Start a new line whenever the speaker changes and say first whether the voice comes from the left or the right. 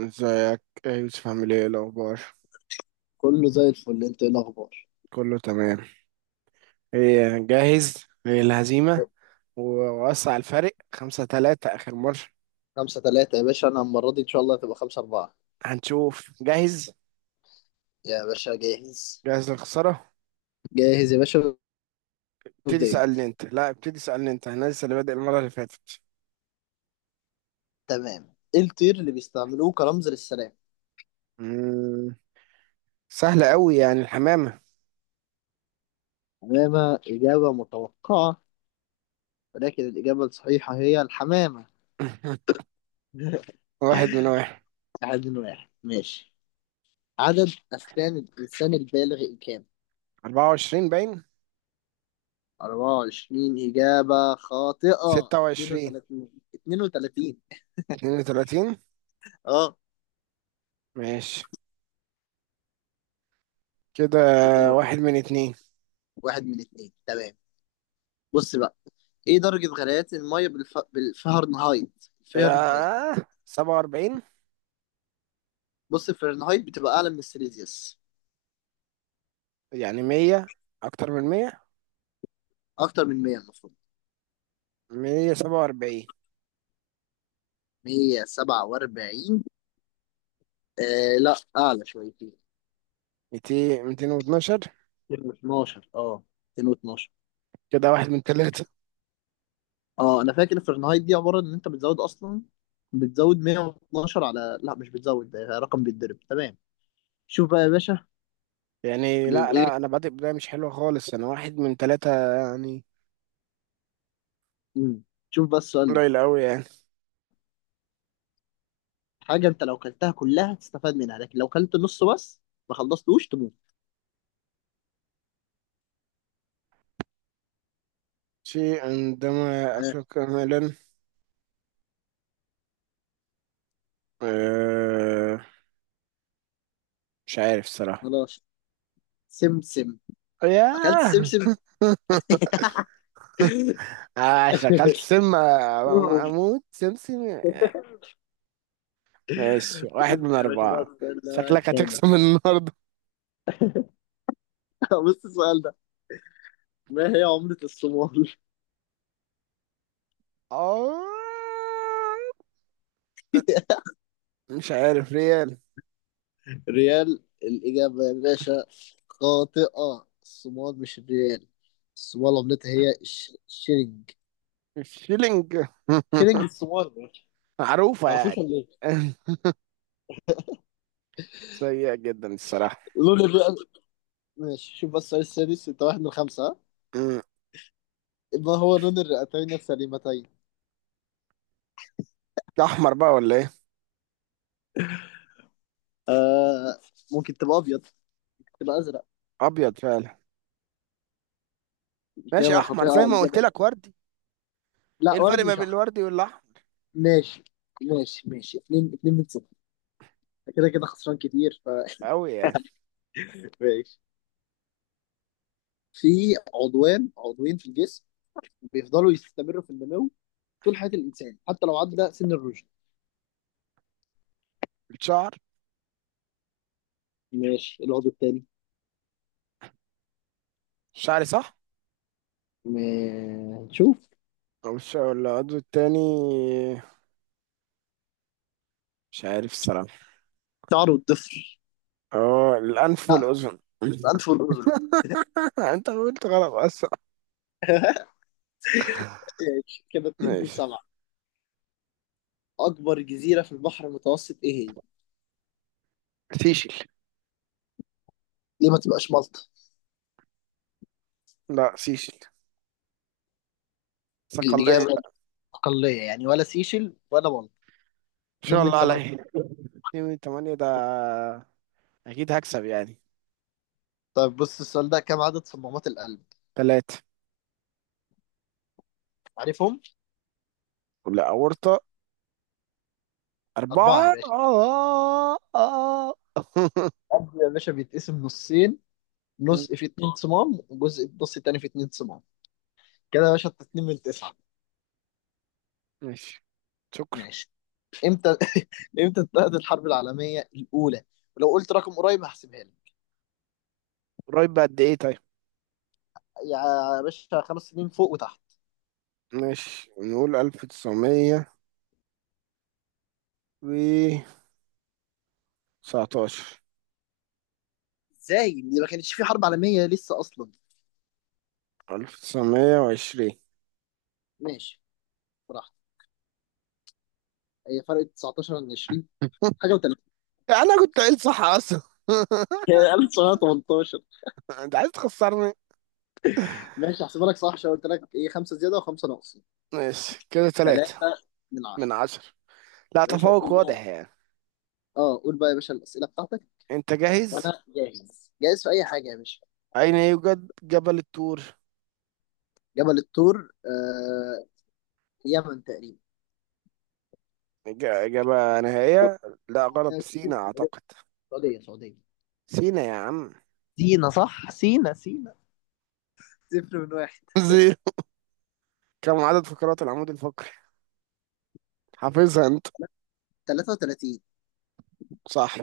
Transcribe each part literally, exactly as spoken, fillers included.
right: ازيك؟ ايه يا يوسف، عامل ايه؟ إيه الاخبار؟
left: كله زي الفل. انت ايه الاخبار؟
right: كله تمام. ايه، جاهز للهزيمه؟ و- ووسع الفرق خمسة تلاتة اخر مره.
left: خمسة تلاتة يا باشا، انا المرة دي ان شاء الله هتبقى خمسة اربعة.
right: هنشوف. جاهز؟
left: يا باشا جاهز.
right: جاهز للخساره؟
left: جاهز يا باشا.
right: ابتدي
left: ابدأ انت.
right: سألني انت، لا ابتدي سألني انت، انا لسه اللي بادئ المره اللي فاتت.
left: تمام. ايه الطير اللي بيستعملوه كرمز للسلام؟
right: مم. سهله قوي، يعني الحمامه.
left: حمامة إجابة متوقعة، ولكن الإجابة الصحيحة هي الحمامة.
right: واحد من واحد.
left: واحد من واحد ماشي. عدد أسنان الإنسان البالغ كام؟
right: أربعة وعشرين باين.
left: اربعة وعشرين إجابة خاطئة.
right: ستة وعشرين.
left: اتنين وتلاتين. اتنين وتلاتين.
right: اتنين وتلاتين.
left: اه.
right: ماشي، كده
left: يلا.
right: واحد من اتنين.
left: واحد من اتنين تمام. بص بقى، ايه درجة غليان المية بالف... بالفahrenheit فahrenheit؟
right: آه. سبعة وأربعين.
left: بص، الفahrenheit بتبقى أعلى من السيليزيوس.
right: يعني مية، اكتر من 100.
left: أكتر من مية المفروض.
right: مية سبعة وأربعين.
left: مية وسبعة وأربعين. آه لا، أعلى شويتين.
right: ميتين، ميتين واتناشر.
left: ميتين واتناشر اه. ميتين واتناشر.
right: كده واحد من تلاتة
left: اه، أنا فاكر الفahrenheit دي عبارة إن أنت بتزود أصلا. بتزود مية واتناشر على، لا مش بتزود، ده رقم بيتضرب. تمام. شوف بقى يا باشا.
right: يعني. لا
left: الإيه؟
right: لا، أنا بادئ بداية مش حلوة خالص، أنا واحد من تلاتة يعني.
left: مم. شوف بقى السؤال ده.
right: قليل أوي يعني.
left: حاجة أنت لو كلتها كلها تستفاد منها، لكن لو كلت نص بس ما خلصتوش تموت.
right: شيء عندما
left: آه.
right: أكل كاملا. أه، مش عارف الصراحة.
left: خلاص. سمسم. اكلت
right: ياه.
left: السمسم.
right: عشان أكلت سم أموت سمسم. ماشي، واحد من
left: يا باشا بقى،
right: أربعة.
left: السؤال ده بقى
right: شكلك
left: الخامة.
right: هتكسب النهاردة.
left: بص السؤال ده. ما هي عملة الصومال؟
right: آه، مش عارف. ريال.
left: ريال الإجابة يا باشا خاطئة. الصومال مش الريال. الصومال عملتها هي الش- الشيلينج.
right: الشيلينج.
left: شيلينج الصومال، ما
right: معروفة
left: تعرفوش
right: يعني.
left: ولا ايه؟
right: سيئة جدا الصراحة.
left: لون الرئة. ماشي، شوف بس السؤال السادس، انت واحد من خمسة، ها؟
right: مم.
left: ما هو لون الرئتين السليمتين؟
right: ده أحمر بقى ولا إيه؟
left: آه، ممكن تبقى أبيض، تبقى أزرق.
right: أبيض فعلا. ماشي،
left: إجابة
right: أحمر زي
left: خاطئة.
right: ما قلت
left: إجابة
right: لك، وردي. إيه
left: لا،
right: الفرق
left: وردي
right: ما
left: مش
right: بين
left: أحمر.
right: الوردي والأحمر؟
left: ماشي. ماشي ماشي، اتنين اتنين من صفر. كده كده خسران كتير ف...
right: أوي يعني.
left: ماشي. في عضوان عضوين في الجسم بيفضلوا يستمروا في النمو طول حياة الإنسان، حتى لو عدى سن الرشد.
right: الشعر.
left: ماشي، العضو التاني.
right: الشعر صح؟
left: ما- نشوف.
right: أو الشعر ولا العضو التاني؟ مش عارف الصراحة.
left: شعر، الضفر.
right: أه، الأنف
left: لا،
right: والأذن.
left: الأنف والأذن.
right: أنت قلت غلط أصلا.
left: ماشي كده، اتنين من
right: ماشي.
left: سبعة. أكبر جزيرة في البحر المتوسط إيه هي؟
right: سيشل.
left: ليه ما تبقاش مالطا؟
right: لا سيشل. ساق الله.
left: الإجابة أقلية يعني، ولا سيشل ولا مالطا.
right: إن
left: اتنين
right: شاء
left: من
right: الله
left: تمانية.
right: عليه. اتنين من تمانية ده، أكيد هكسب يعني.
left: طيب، بص السؤال ده، كم عدد صمامات القلب؟
right: تلاتة.
left: عارفهم؟
right: لا، أورطة.
left: أربعة يا
right: أربعة،
left: باشا.
right: آه آه.
left: القلب يا باشا بيتقسم نصين.
right: م-
left: نص فيه اتنين صمام، وجزء النص التاني فيه اتنين صمام. كده يا باشا انت اتنين من تسعة.
right: ماشي. شكرا.
left: ماشي. امتى امتى انتهت الحرب العالمية الأولى؟ ولو قلت رقم قريب هحسبها لك.
right: قريب بقد إيه طيب؟
left: يا باشا، خمس سنين فوق وتحت.
right: ماشي، نقول ألف تسعمية و تسعتاشر.
left: ازاي؟ دي ما كانتش في حرب عالمية لسه أصلا.
right: ألف تسعمية وعشرين.
left: ماشي براحتك. هي فرق تسعتاشر عن عشرين، حاجة و3.
right: أنا كنت قايل صح أصلا.
left: ألف تسعمية وتمنتاشر.
right: أنت عايز تخسرني؟
left: ماشي، هحسبها لك صح عشان قلت لك ايه، خمسة زيادة وخمسة ناقص.
right: ماشي، كده تلاتة
left: ثلاثة من عشرة.
right: من عشرة. لا،
left: يا باشا
right: تفوق
left: قول بقى.
right: واضح يعني.
left: اه، قول بقى يا باشا الأسئلة بتاعتك.
right: أنت جاهز؟
left: وانا جاهز، جاهز في اي حاجه يا باشا.
right: أين يوجد جبل الطور؟
left: جبل الطور، آه يمن تقريبا.
right: إج- إجابة نهائية؟ لا
left: آه،
right: غلط، سينا أعتقد.
left: سعوديه سعوديه.
right: سينا يا عم.
left: سينا صح، سينا سينا. صفر من واحد.
right: زيرو. كم عدد فقرات العمود الفقري؟ حافظها انت.
left: تلاتة وتلاتين.
right: صح.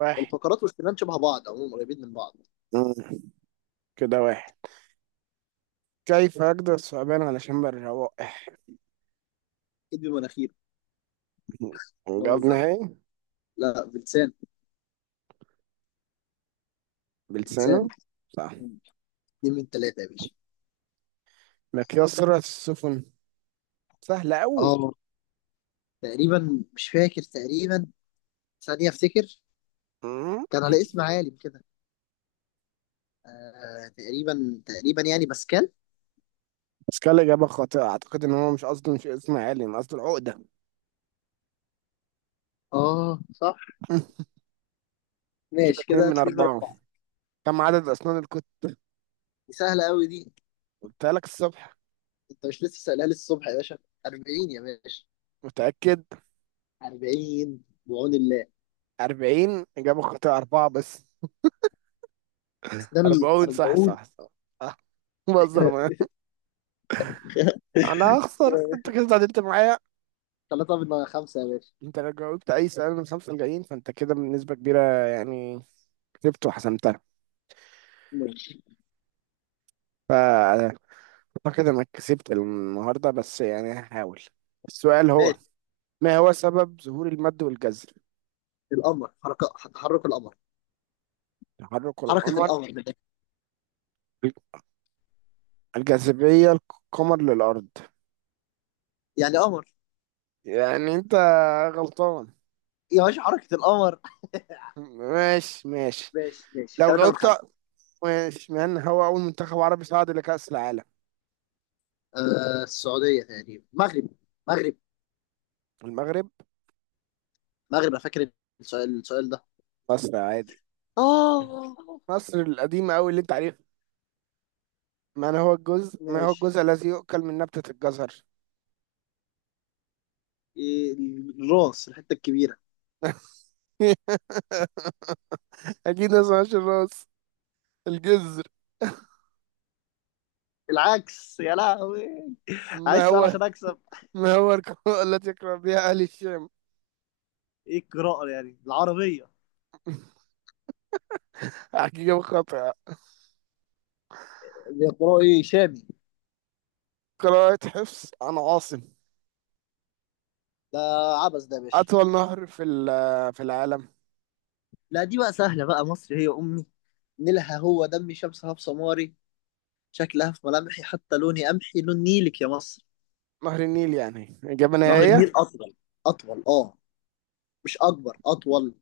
right: واحد.
left: الفقرات والسنان شبه بعض، عموما قريبين من بعض.
right: مم. كده واحد. كيف أقدر الثعبان على شم الروائح؟
left: اكيد بمناخير،
right: جاب
left: بهزر.
right: نهائي.
left: لا، بلسان. بلسان.
right: بلسانه. صح.
left: اتنين من ثلاثه يا باشا.
right: مقياس سرعة السفن. سهلة أوي.
left: اه، تقريبا مش فاكر، تقريبا ثانيه افتكر.
right: مم.
left: كان على اسم عالم كده. آه، تقريبا تقريبا يعني باسكال.
right: بس كان إجابة خاطئة، أعتقد إن هو مش قصده مش اسم عالم، قصده العقدة.
left: اه صح.
right: مم. كده
left: ماشي
right: اتنين
left: كده،
right: من
left: اتنين من
right: أربعة.
left: أربعة.
right: كم عدد أسنان الكتب؟
left: دي سهله قوي دي.
right: قلتها لك الصبح.
left: انت مش لسه سألها لي الصبح يا باشا؟ اربعين يا باشا.
right: متأكد؟
left: اربعين بعون الله.
right: أربعين إجابة خاطئة، أربعة بس.
left: اسنان ال
right: أربعون، صح
left: اربعين.
right: صح صح. آه، بهزر
left: تلاتة
right: معاك. أنا هخسر، أنت كده اتعادلت معايا.
left: من خمسة يا باشا.
right: انت لو جاوبت اي سؤال من الخمسه الجايين، فانت كده بنسبه كبيره يعني كسبت وحسمتها.
left: ماشي
right: فاعتقد انك كسبت النهارده، بس يعني هحاول. السؤال هو،
left: ماشي.
right: ما هو سبب ظهور المد والجزر؟
left: القمر حركة تحرك القمر.
right: تحرك
left: حركة
right: القمر.
left: القمر من الآخر.
right: الجاذبيه القمر للارض.
left: يعني قمر.
right: يعني انت غلطان.
left: يا باشا، حركة القمر.
right: ماشي ماشي.
left: ماشي ماشي،
right: لو
left: تلاتة من
right: جاوبت.
left: خمسة.
right: ماشي، من هو اول منتخب عربي صعد لكأس العالم؟
left: آه، السعودية تقريبا. مغرب. مغرب.
right: المغرب.
left: مغرب انا فاكر. السؤال السؤال ده.
right: مصر عادي.
left: اه.
right: مصر القديمه قوي اللي انت عارفها. من هو الجزء ما هو
left: ماشي.
right: الجزء الذي يؤكل من نبتة الجزر؟
left: إيه، الراس، الحتة الكبيرة.
right: أكيد ما اسمهاش الراس، الجزر.
left: العكس يا لهوي.
right: ما
left: عايز سؤال
right: هو
left: عشان اكسب.
right: ما هو القراءة التي يقرأ بها أهل الشام؟
left: ايه القراءة، يعني العربية؟
right: حقيقة خاطئة.
left: بيقرأوا ايه؟ شامي.
right: قراءة حفص عن عاصم.
left: ده عبس ده يا باشا.
right: أطول نهر في ال- في العالم؟
left: لا، دي بقى سهلة بقى. مصر هي أمي، نيلها هو دمي، شمسها في سماري، شكلها في ملامحي، حتى لوني قمحي لون نيلك يا مصر.
right: نهر النيل، يعني إجابة
left: نهر
right: نهائية.
left: النيل أطول. أطول، أه. مش أكبر، أطول.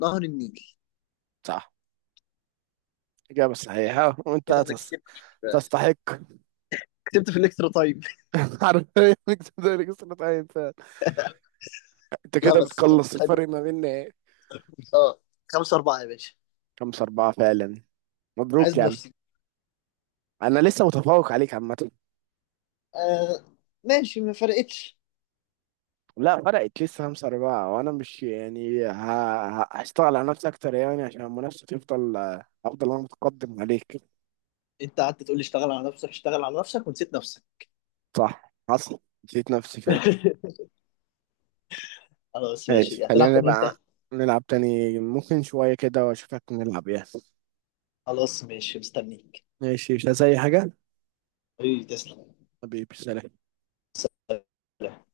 left: نهر النيل.
right: صح. إجابة صحيحة وأنت
left: كده أنا
right: تس-
left: كسبت.
right: تستحق.
left: كسبت في الإكسترا تايم.
right: حرفيا إنك تقدر تسقط أي إنسان. أنت
left: لا،
right: كده
left: بس كانت
right: بتقلص الفرق
left: حلوة.
right: ما بيننا، إيه؟
left: أه. خمسة أربعة يا باشا.
right: خمسة أربعة فعلا.
left: عايز
right: مبروك يا عم.
left: منافسين.
right: أنا لسه متفوق عليك عامة.
left: آه. ماشي، ما فرقتش.
right: لا فرقت لسه، خمسة أربعة، وأنا مش يعني ه... ه- هشتغل على نفسي أكتر يعني عشان المنافسة تفضل. أفضل أنا متقدم عليك.
left: أنت قعدت تقول لي اشتغل على نفسك، اشتغل على نفسك، ونسيت نفسك.
right: صح حصل، نسيت نفسي فعلا.
left: خلاص
right: ماشي،
left: ماشي، هتلعب
right: خلينا
left: فين،
right: نبقى
left: امتى؟
right: نلعب تاني ممكن شوية كده وأشوفك نلعب يعني.
left: خلاص ماشي، مستنيك.
right: ماشي، مش عايز أي حاجة.
left: ايه، تسلم.
right: حبيبي سلام.
left: سلام.